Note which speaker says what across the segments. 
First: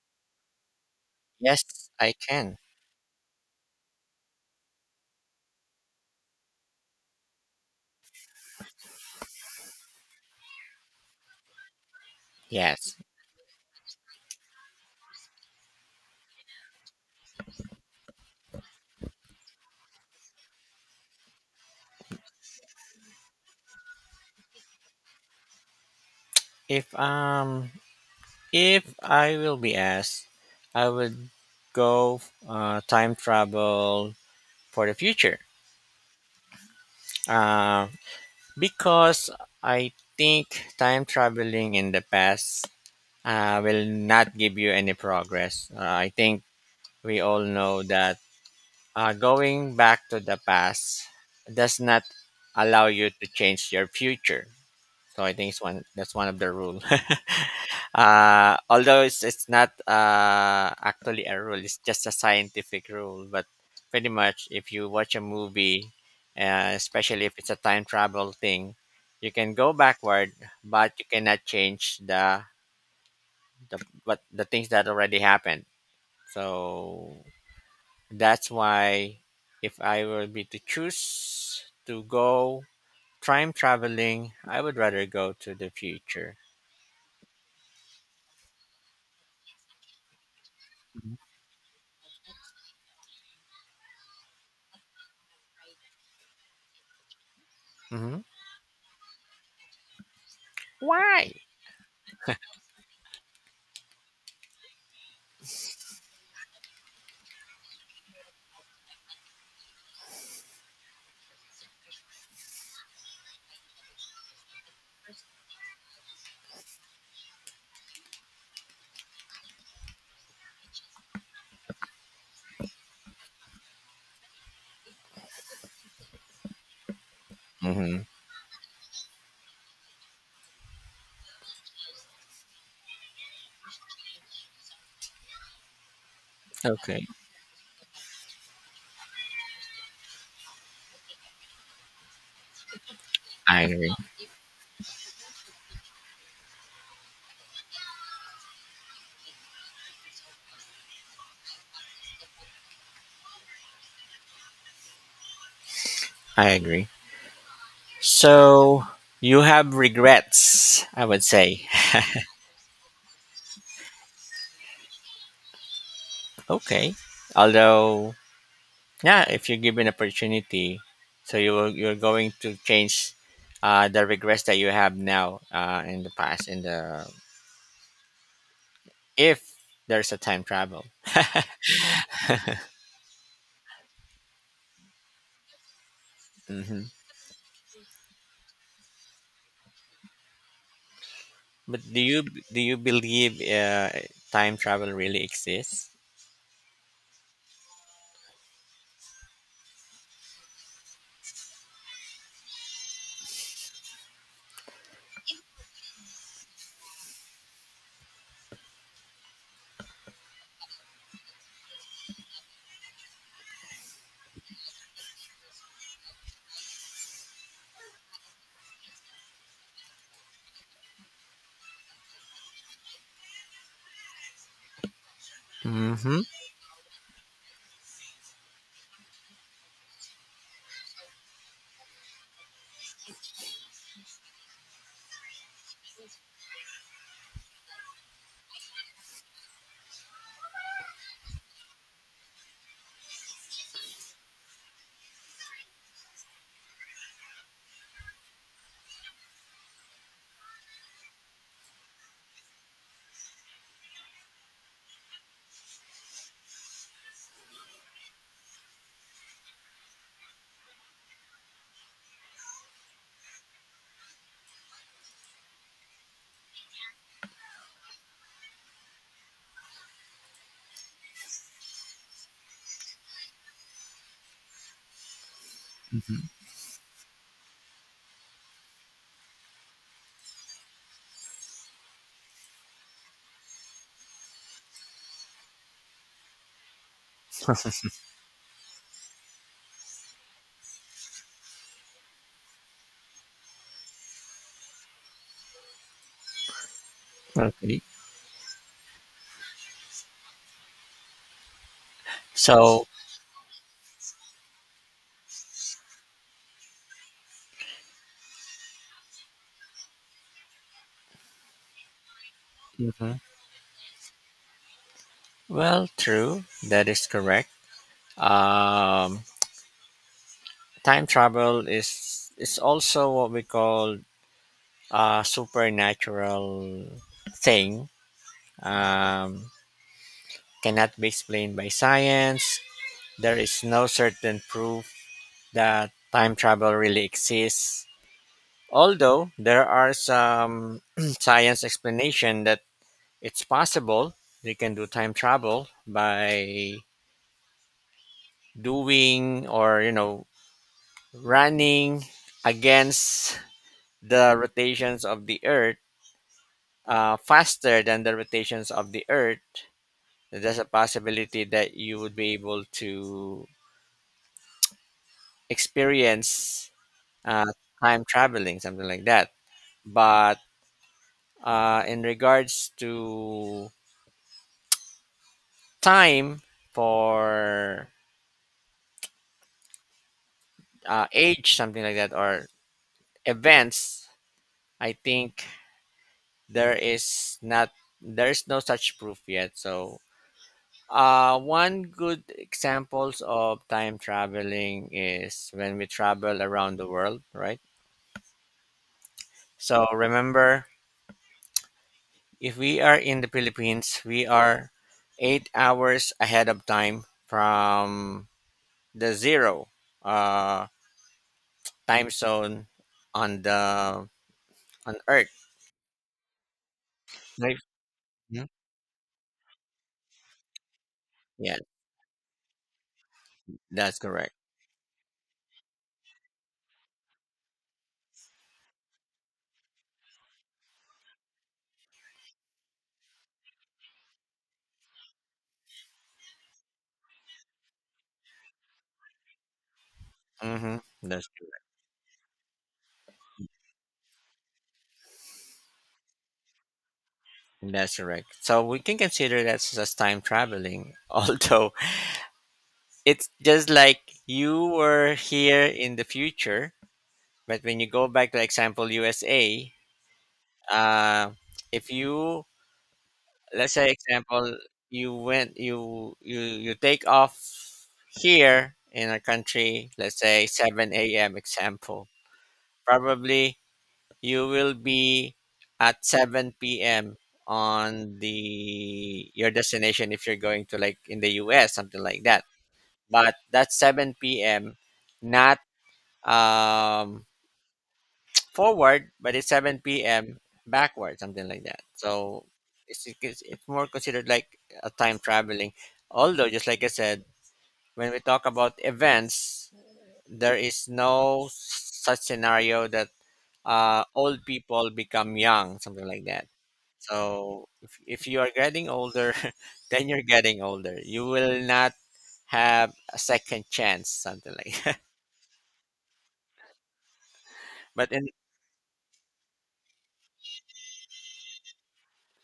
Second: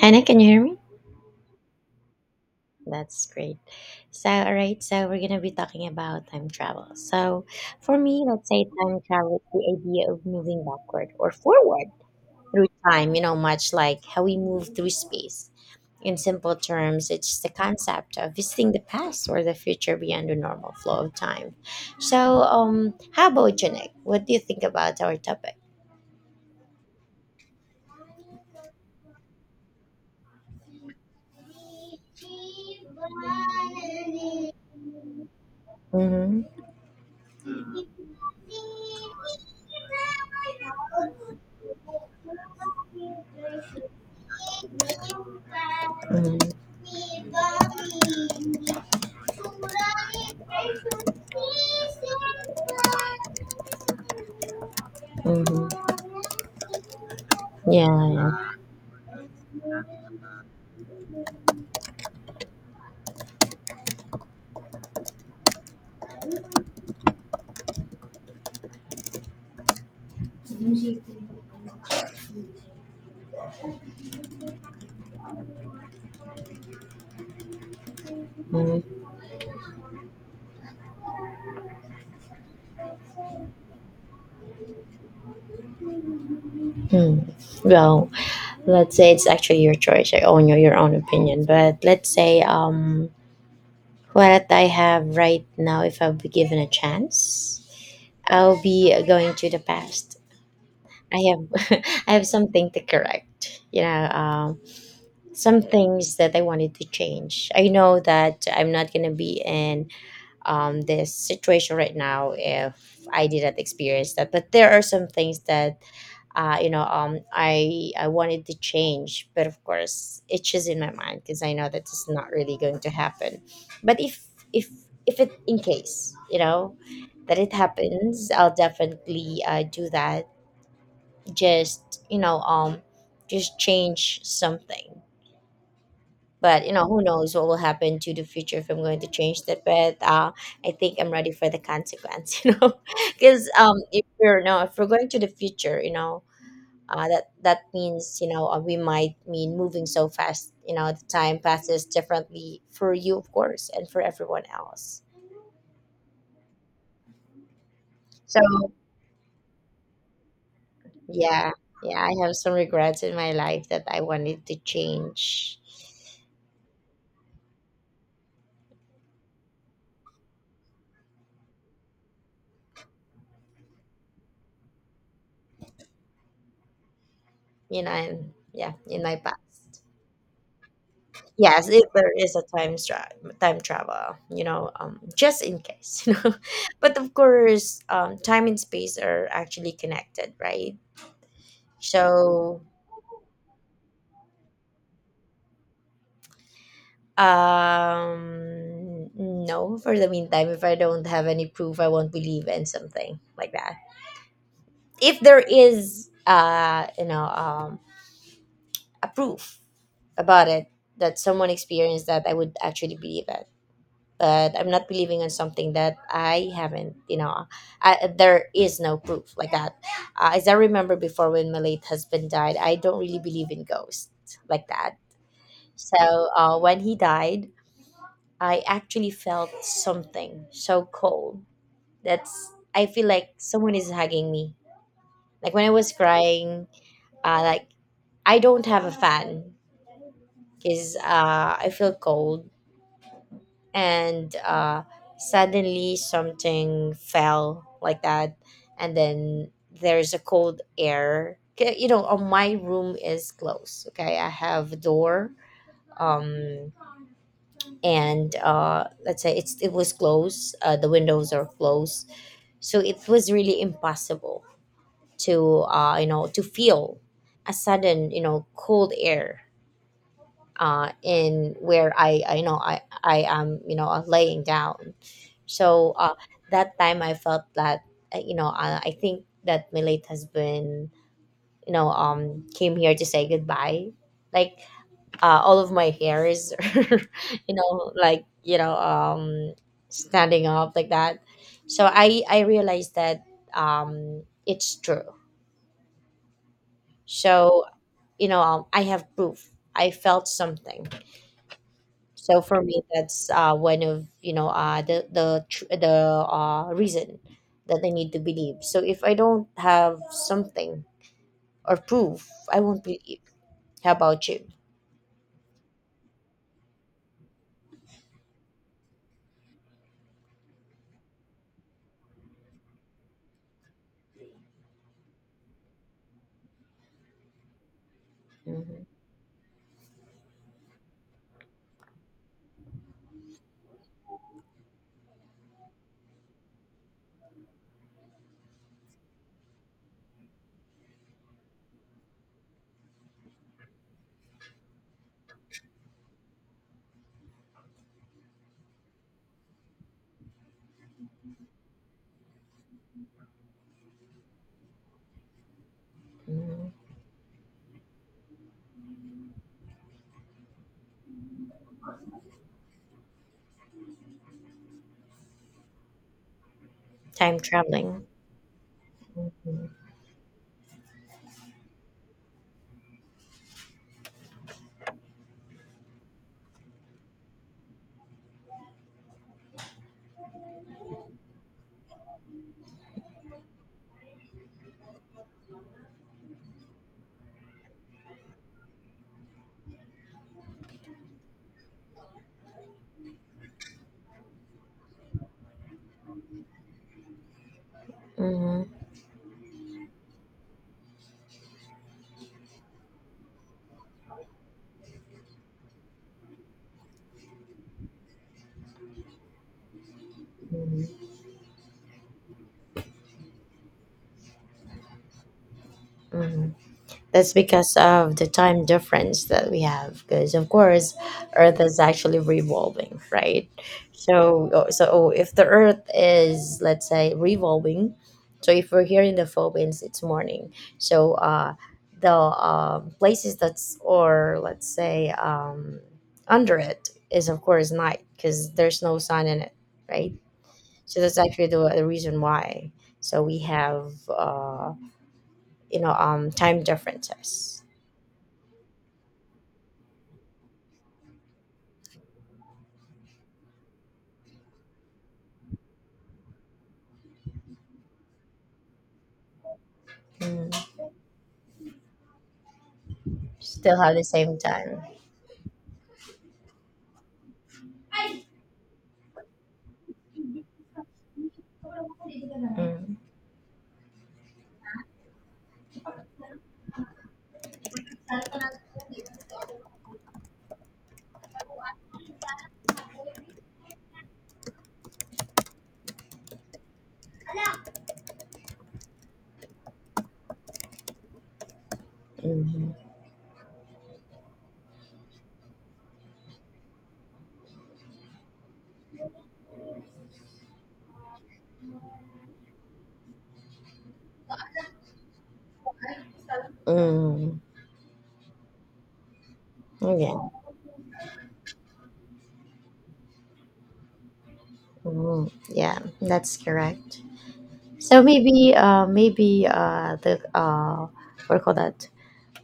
Speaker 1: Hannah, can you hear me?
Speaker 2: Yes, I can.
Speaker 1: That's great. So, all right, so we're going to be talking about time travel. So, for me, let's say time travel is the idea of moving backward or forward through
Speaker 2: Yes.
Speaker 1: time, much like how we move through space. In simple terms, it's the concept of visiting the past or the future beyond the normal flow of time. So, how about you, Nick? What do you think about our topic?
Speaker 2: If um if I will be asked, I would go time travel for the future.
Speaker 1: Mm-hmm.
Speaker 2: Uh, because I think time traveling in the past will not give you any progress. I think
Speaker 1: Mm-hmm.
Speaker 2: we all know that going back to the past does not allow you to change your future. So I think it's one that's one of
Speaker 1: Mm-hmm.
Speaker 2: the rule.
Speaker 1: Yeah.
Speaker 2: Although it's not actually a rule, it's just a scientific rule. But pretty much, if you watch a movie, especially if it's a time travel thing, you can go backward, but you cannot change the things that already happened. So that's
Speaker 1: Yeah.
Speaker 2: why, if I were be to choose to go time traveling, I would rather go to the future.
Speaker 1: Hmm. Well, let's say it's actually your choice, your own opinion. But let's say what I have right now, if I'll be given a chance,
Speaker 2: Hmm.
Speaker 1: I'll be going to the past. I
Speaker 2: Why?
Speaker 1: have I have something to correct. Some things that I wanted to change. I know that I'm not gonna be in this situation right now if I did not experience that. But there are some things that I wanted to change, but of course, itches in my mind because I know that it's not really going to happen. But if if it in case you know that it
Speaker 2: Hmm.
Speaker 1: happens, I'll definitely do that. Just you know, um, just change something. But who
Speaker 2: Okay.
Speaker 1: knows what will happen to the future if I'm going to change that. But I think I'm ready for the consequence. You know, because
Speaker 2: I
Speaker 1: um,
Speaker 2: agree.
Speaker 1: if we're no, if we're going to the future, that means we might mean moving so fast, the time passes differently for you, of course, and for everyone else.
Speaker 2: I agree.
Speaker 1: So,
Speaker 2: So you have regrets, I would
Speaker 1: yeah.
Speaker 2: say.
Speaker 1: Yeah, I have some regrets in my life that I wanted to change
Speaker 2: Okay. Although, yeah, if you're given opportunity, so you're going to change the regrets that you have now in the past. In the
Speaker 1: you know and yeah in my past.
Speaker 2: If there's a time travel.
Speaker 1: Yes, if there is a time travel, just in case.
Speaker 2: Hmm.
Speaker 1: But of course, time and space are actually connected, right?
Speaker 2: But do you do
Speaker 1: So,
Speaker 2: you believe time travel really exists?
Speaker 1: No, for the meantime, if I don't have any proof, I won't believe in something like that. If there is, a proof about it, that someone experienced that, I would actually believe it. But I'm not believing on something that I haven't, there is no proof like that. As I remember before, when my late husband died, I don't really believe in ghosts like that. So,
Speaker 2: Mm-hmm.
Speaker 1: when he died, I actually felt something so cold. That's, I feel like someone is hugging me. Like when I was crying, uh, like I don't have a fan because I feel cold, and suddenly something fell like that, and then there's a cold air. 'Kay. You know, my room is closed. Okay, I have a door. Um, and let's say it was closed. The windows are closed, so it was really impossible to, to feel a sudden, cold air, in where I am, you know, laying down. So, that time I felt that, I think that my late husband, came here to say goodbye. Like, all of my hairs you know, like, standing up like that. So I realized that it's true. So,
Speaker 2: Okay.
Speaker 1: you know, I have proof. I felt something. So for me,
Speaker 2: So.
Speaker 1: that's one of, the reason that I need to believe. So if I don't have something or proof, I won't believe. How about you?
Speaker 2: Well, true. That is correct. Um, time travel is also what we call a supernatural thing.
Speaker 1: Hmm.
Speaker 2: Um, cannot be explained by science. There is no certain proof that time travel really exists. Although there are some science explanation that it's possible they can do time travel by doing or running against the rotations of the earth,
Speaker 1: Hmm.
Speaker 2: faster than the rotations of the earth. There's a possibility that you would be able to experience
Speaker 1: Time
Speaker 2: uh, time
Speaker 1: traveling.
Speaker 2: traveling, something like that, but in regards to time for age something like that, or events, I think there is not there is no such proof yet. So one good examples of time traveling is when we travel around the world, right?
Speaker 1: Hmm.
Speaker 2: So remember, if we are in the Philippines, we are 8 hours ahead of time from the zero uh, time zone on the on Earth.
Speaker 1: Mhm. That's
Speaker 2: Right?
Speaker 1: because of the
Speaker 2: Mhm.
Speaker 1: time difference that we have. Because of course,
Speaker 2: Yeah,
Speaker 1: Earth is actually revolving, right?
Speaker 2: that's correct.
Speaker 1: So, oh, if the Earth is, let's say, revolving, so if we're here in the Philippines, it's morning. So, the places that's, or let's say, under it is of course night because there's no sun in it, right?
Speaker 2: Hmm.
Speaker 1: So that's
Speaker 2: That's
Speaker 1: actually the reason why. So we have. You know, time differences.
Speaker 2: that's correct. So we can consider that as time traveling, although it's just like you were here in the future, but when you go back to example USA,
Speaker 1: Mm.
Speaker 2: uh, if you let's
Speaker 1: Still
Speaker 2: say
Speaker 1: have the same
Speaker 2: example,
Speaker 1: time.
Speaker 2: you went you you you take off here in a country, let's say 7 a.m. example,
Speaker 1: Mm.
Speaker 2: probably you will be at 7 p.m. on the your destination if you're going to like in the US something like that. But that's 7 p.m., not um, forward, but it's 7 p.m. backward, something like that. So
Speaker 1: Hmm.
Speaker 2: it's more considered like a time traveling. Although, just like I said, when we talk about events, there is no such scenario that old people become young, something like that.
Speaker 1: Mm.
Speaker 2: So if you are getting older, then
Speaker 1: Yeah.
Speaker 2: you're getting older. You will not have a second chance, something like that.
Speaker 1: Mm. Yeah, that's correct. So
Speaker 2: But in,
Speaker 1: maybe maybe the what do you call that,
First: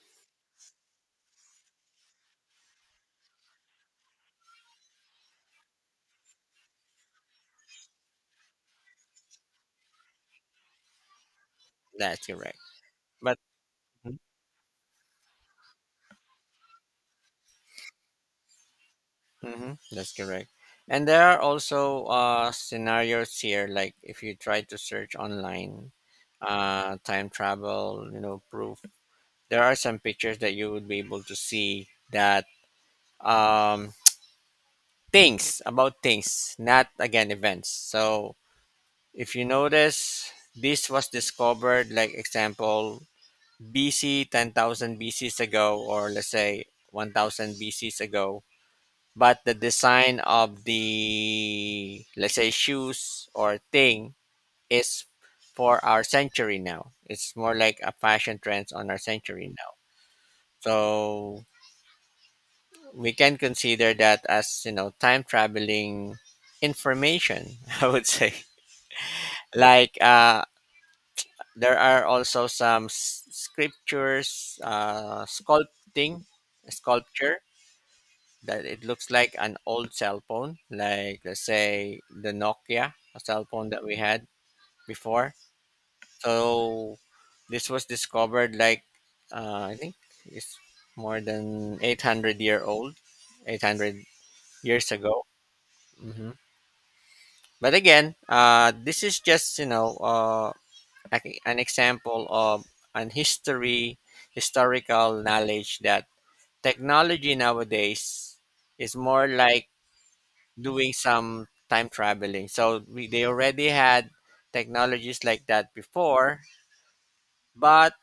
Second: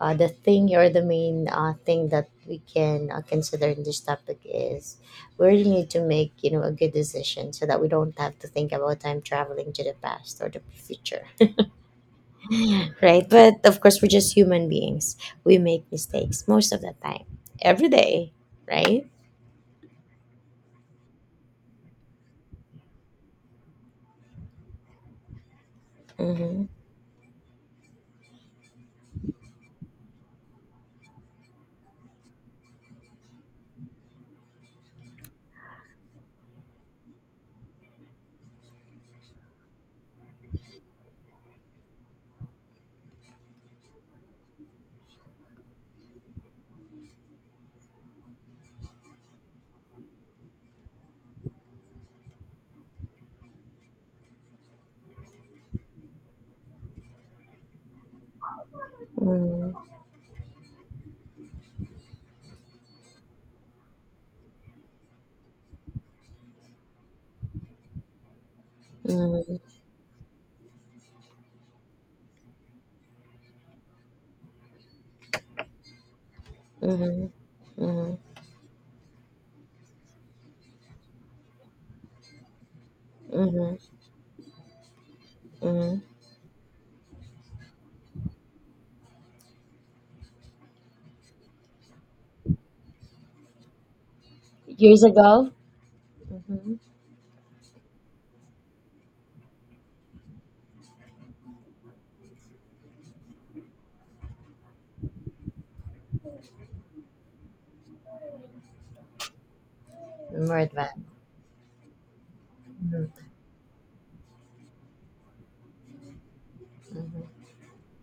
Speaker 1: the thing or the main thing that we can, consider in this topic, is we really need to make, you know, a good decision so that we don't have to think about time traveling to the past or the future,
Speaker 2: that's correct.
Speaker 1: right?
Speaker 2: But
Speaker 1: But of course, we're just human beings. We make mistakes most of the time, every day, right?
Speaker 2: Mm-hmm. That's correct. And there are also scenarios here, like if you try to search online,
Speaker 1: Mm-hmm.
Speaker 2: time travel, proof. There are some pictures that you would be able to see that um, things about things, not again events. So if you notice, this was discovered, like example, BC 10,000 BCs ago, or let's say 1,000 BCs ago, but the design of the, let's say, shoes or thing is for our century now. It's more like a fashion trends on our century now.
Speaker 1: Mm-hmm.
Speaker 2: So we can consider that as time traveling information, I would say.
Speaker 1: Mm-hmm.
Speaker 2: Like, there are also some scriptures, sculpting
Speaker 1: Mm-hmm.
Speaker 2: sculpture
Speaker 1: Mm-hmm.
Speaker 2: that it looks like an old cell phone, like let's say the Nokia, a cell phone
Speaker 1: Mm-hmm.
Speaker 2: that we had before.
Speaker 1: Mm-hmm.
Speaker 2: So this was discovered like I think it's more than 800 year old, 800 years
Speaker 1: Years
Speaker 2: ago.
Speaker 1: ago.
Speaker 2: Hmm.
Speaker 1: Mm-hmm.
Speaker 2: But again, this is just like an example of an history, historical knowledge that technology nowadays is more like
Speaker 1: More
Speaker 2: doing
Speaker 1: advanced.
Speaker 2: some time traveling. So
Speaker 1: Mm-hmm.
Speaker 2: they already had technologies like that before,
Speaker 1: Hmm.
Speaker 2: but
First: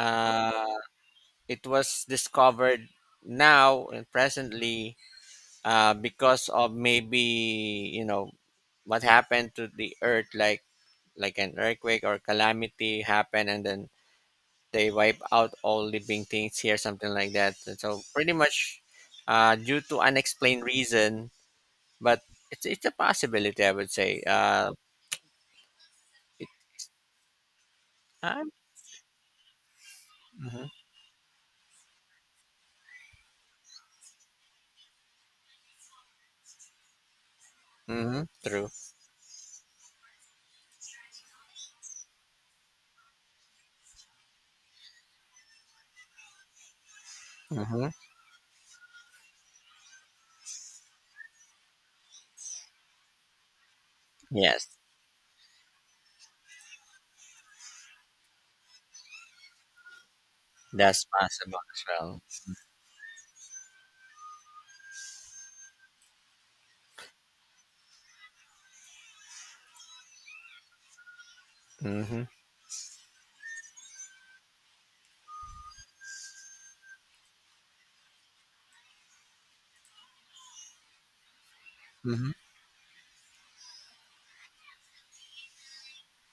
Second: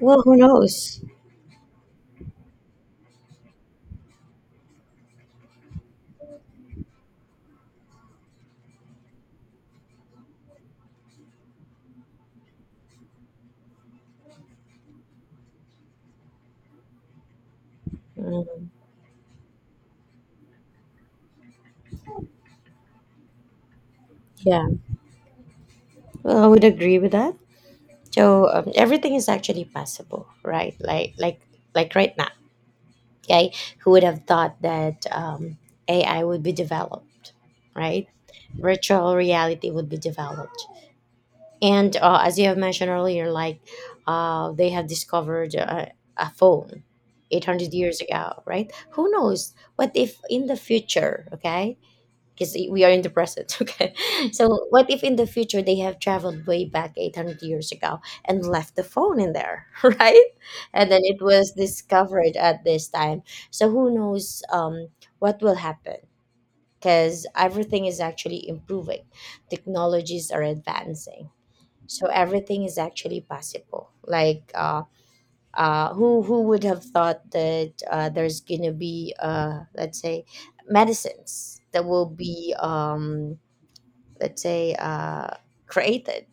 Speaker 1: Well, who knows?
Speaker 2: it was discovered now and presently because of maybe what happened to the earth, like an earthquake or calamity happened, and then they wipe out all living things here, something like that. And so pretty
Speaker 1: Mm-hmm.
Speaker 2: much due to unexplained reason, but it's a possibility, I would say.
Speaker 1: Yeah, well, I would agree with that. So,
Speaker 2: I'm
Speaker 1: everything is actually possible,
Speaker 2: Mhm,
Speaker 1: right? Like right now. Okay, who would have thought that, ai would be developed, right?
Speaker 2: mhm, true.
Speaker 1: Virtual reality would be developed. And, as you have mentioned earlier, like, they have discovered a phone 800
Speaker 2: Mhm.
Speaker 1: years ago, right? Who knows what if in the future? Okay, because we are in the present. Okay.
Speaker 2: Yes,
Speaker 1: So what if in the future they have traveled way back 800 years ago and left the phone in there, right? And then
Speaker 2: that's
Speaker 1: it was
Speaker 2: possible as well.
Speaker 1: discovered at this time. So who knows, what will happen? Because everything is actually improving, technologies are advancing. So
Speaker 2: Mhm,
Speaker 1: everything is actually possible. Who would have thought that, there's gonna be, let's say, medicines that will
Speaker 2: mhm,
Speaker 1: be, let's say, created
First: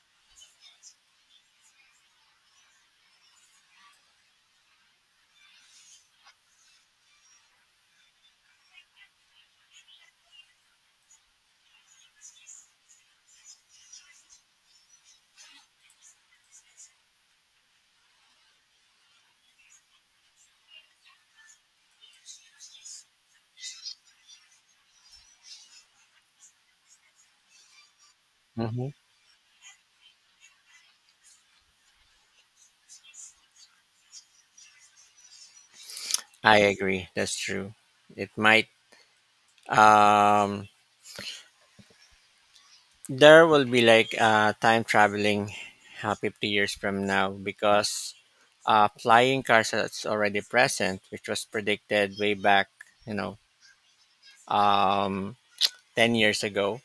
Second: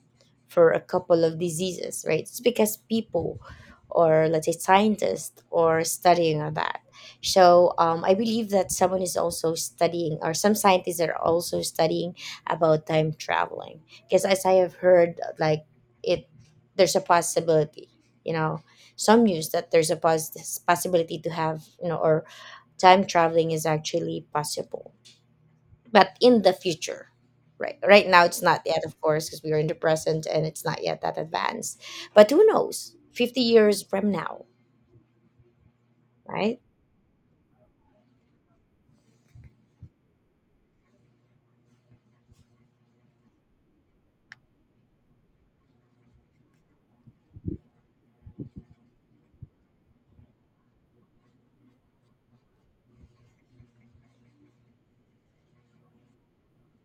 Speaker 1: for a couple of diseases, right? It's because people, or let's say, scientists are studying on that. So, I believe that someone is also studying, or some scientists are also studying about time traveling. Because as I have heard, like, it there's a possibility, you know, some news that there's a possibility to have, you know, or time traveling is actually possible, but in the future. Right, right now it's not yet,
Speaker 2: mhm.
Speaker 1: of course, because we are in the present and it's not yet that advanced. But who knows, 50 years from now,
Speaker 2: I
Speaker 1: right?
Speaker 2: agree. That's true. It might. Um, there will be like time traveling 50 years from now, because flying cars that's already present, which was predicted way back, you know, um, 10 years ago.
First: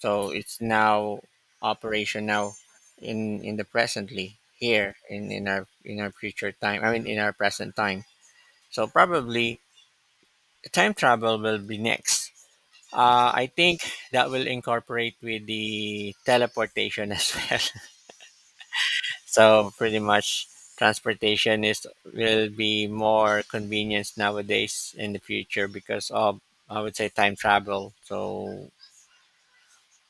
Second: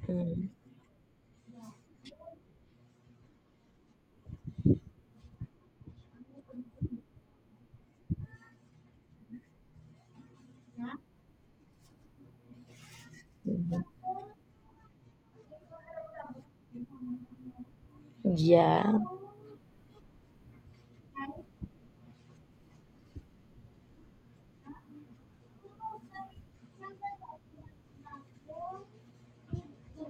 Speaker 2: So
Speaker 1: Mm.
Speaker 2: it's now operation now in the presently, here in our future time. I mean, in our present time. So probably time travel will be next. I think
Speaker 1: Mhm.
Speaker 2: that will incorporate with the teleportation as well.
Speaker 1: Yeah.
Speaker 2: So pretty much, transportation is will be more convenience nowadays in the future because of, I would say, time travel. So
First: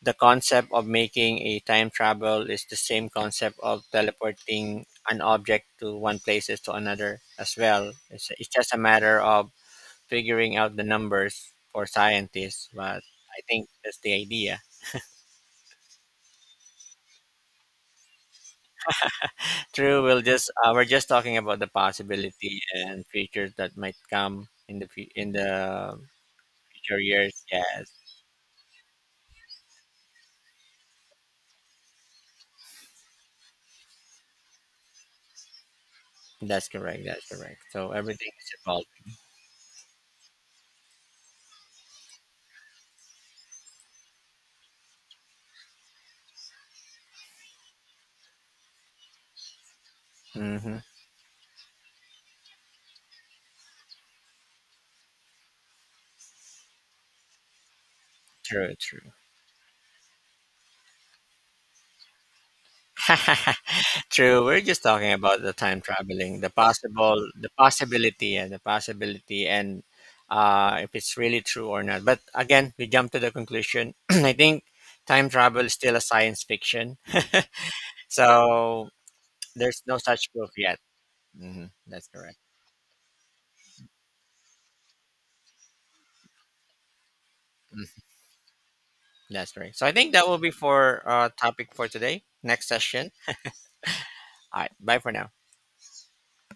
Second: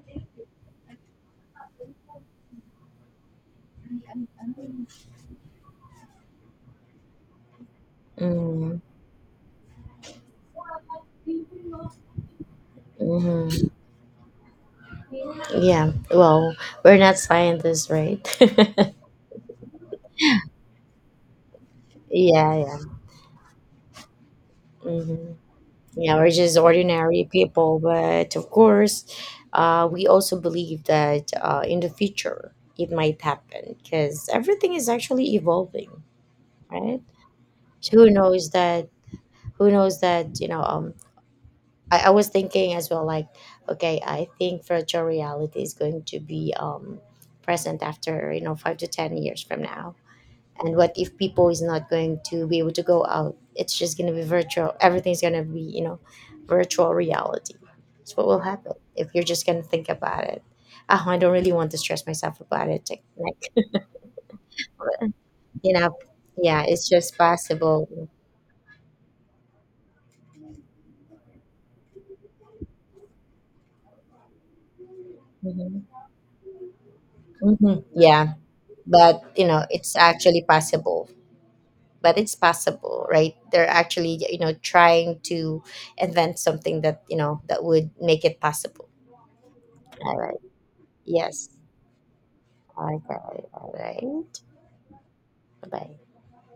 Speaker 2: the concept of making a time travel is the same concept of teleporting an object to one places to another as well. It's just a
Speaker 1: Mm.
Speaker 2: matter of figuring out the numbers for scientists, but I think
Speaker 1: Mhm.
Speaker 2: that's the idea.
Speaker 1: Yeah, well, we're not scientists, right?
Speaker 2: True, we're just talking about the
Speaker 1: Yeah.
Speaker 2: possibility
Speaker 1: Yeah.
Speaker 2: and features that might come in
Speaker 1: Hmm.
Speaker 2: the
Speaker 1: Yeah, we're just
Speaker 2: future
Speaker 1: ordinary
Speaker 2: years.
Speaker 1: people,
Speaker 2: Yes,
Speaker 1: but of course, we also believe that, in the future, it might happen because everything is actually evolving,
Speaker 2: that's correct.
Speaker 1: right?
Speaker 2: That's correct. So
Speaker 1: Who
Speaker 2: everything
Speaker 1: knows
Speaker 2: is
Speaker 1: that,
Speaker 2: evolving.
Speaker 1: who knows that, you know, I was thinking as well, like, okay, I think virtual reality is going to be, present after, you know, 5 to 10 years from now. And
Speaker 2: Mm-hmm.
Speaker 1: what if people is not going to be able to go out? It's just going to be virtual. Everything's going to be, you know, virtual reality. That's what will
Speaker 2: True,
Speaker 1: happen if
Speaker 2: true.
Speaker 1: you're just going to think about it. Oh, I don't really want to stress myself about it, like,
Speaker 2: True. We're just talking about the
Speaker 1: you
Speaker 2: time
Speaker 1: know.
Speaker 2: traveling,
Speaker 1: Yeah, it's just possible.
Speaker 2: the possibility, and if it's really true or not. But again, we jump to the conclusion. I think time travel is still
Speaker 1: Hmm.
Speaker 2: a science fiction,
Speaker 1: Hmm. Yeah.
Speaker 2: so
Speaker 1: But you know,
Speaker 2: there's
Speaker 1: it's
Speaker 2: no such
Speaker 1: actually
Speaker 2: proof yet.
Speaker 1: possible.
Speaker 2: Hmm. That's
Speaker 1: But it's
Speaker 2: correct.
Speaker 1: possible, right? They're actually, you know, trying to invent something that, you know, that
Speaker 2: Mm.
Speaker 1: would make it possible.
Speaker 2: That's right. So I think
Speaker 1: All
Speaker 2: that will
Speaker 1: right.
Speaker 2: be for
Speaker 1: Yes.
Speaker 2: topic for today. Next
Speaker 1: All
Speaker 2: session.
Speaker 1: right. All right.
Speaker 2: All right. Bye for now.
Speaker 1: Bye.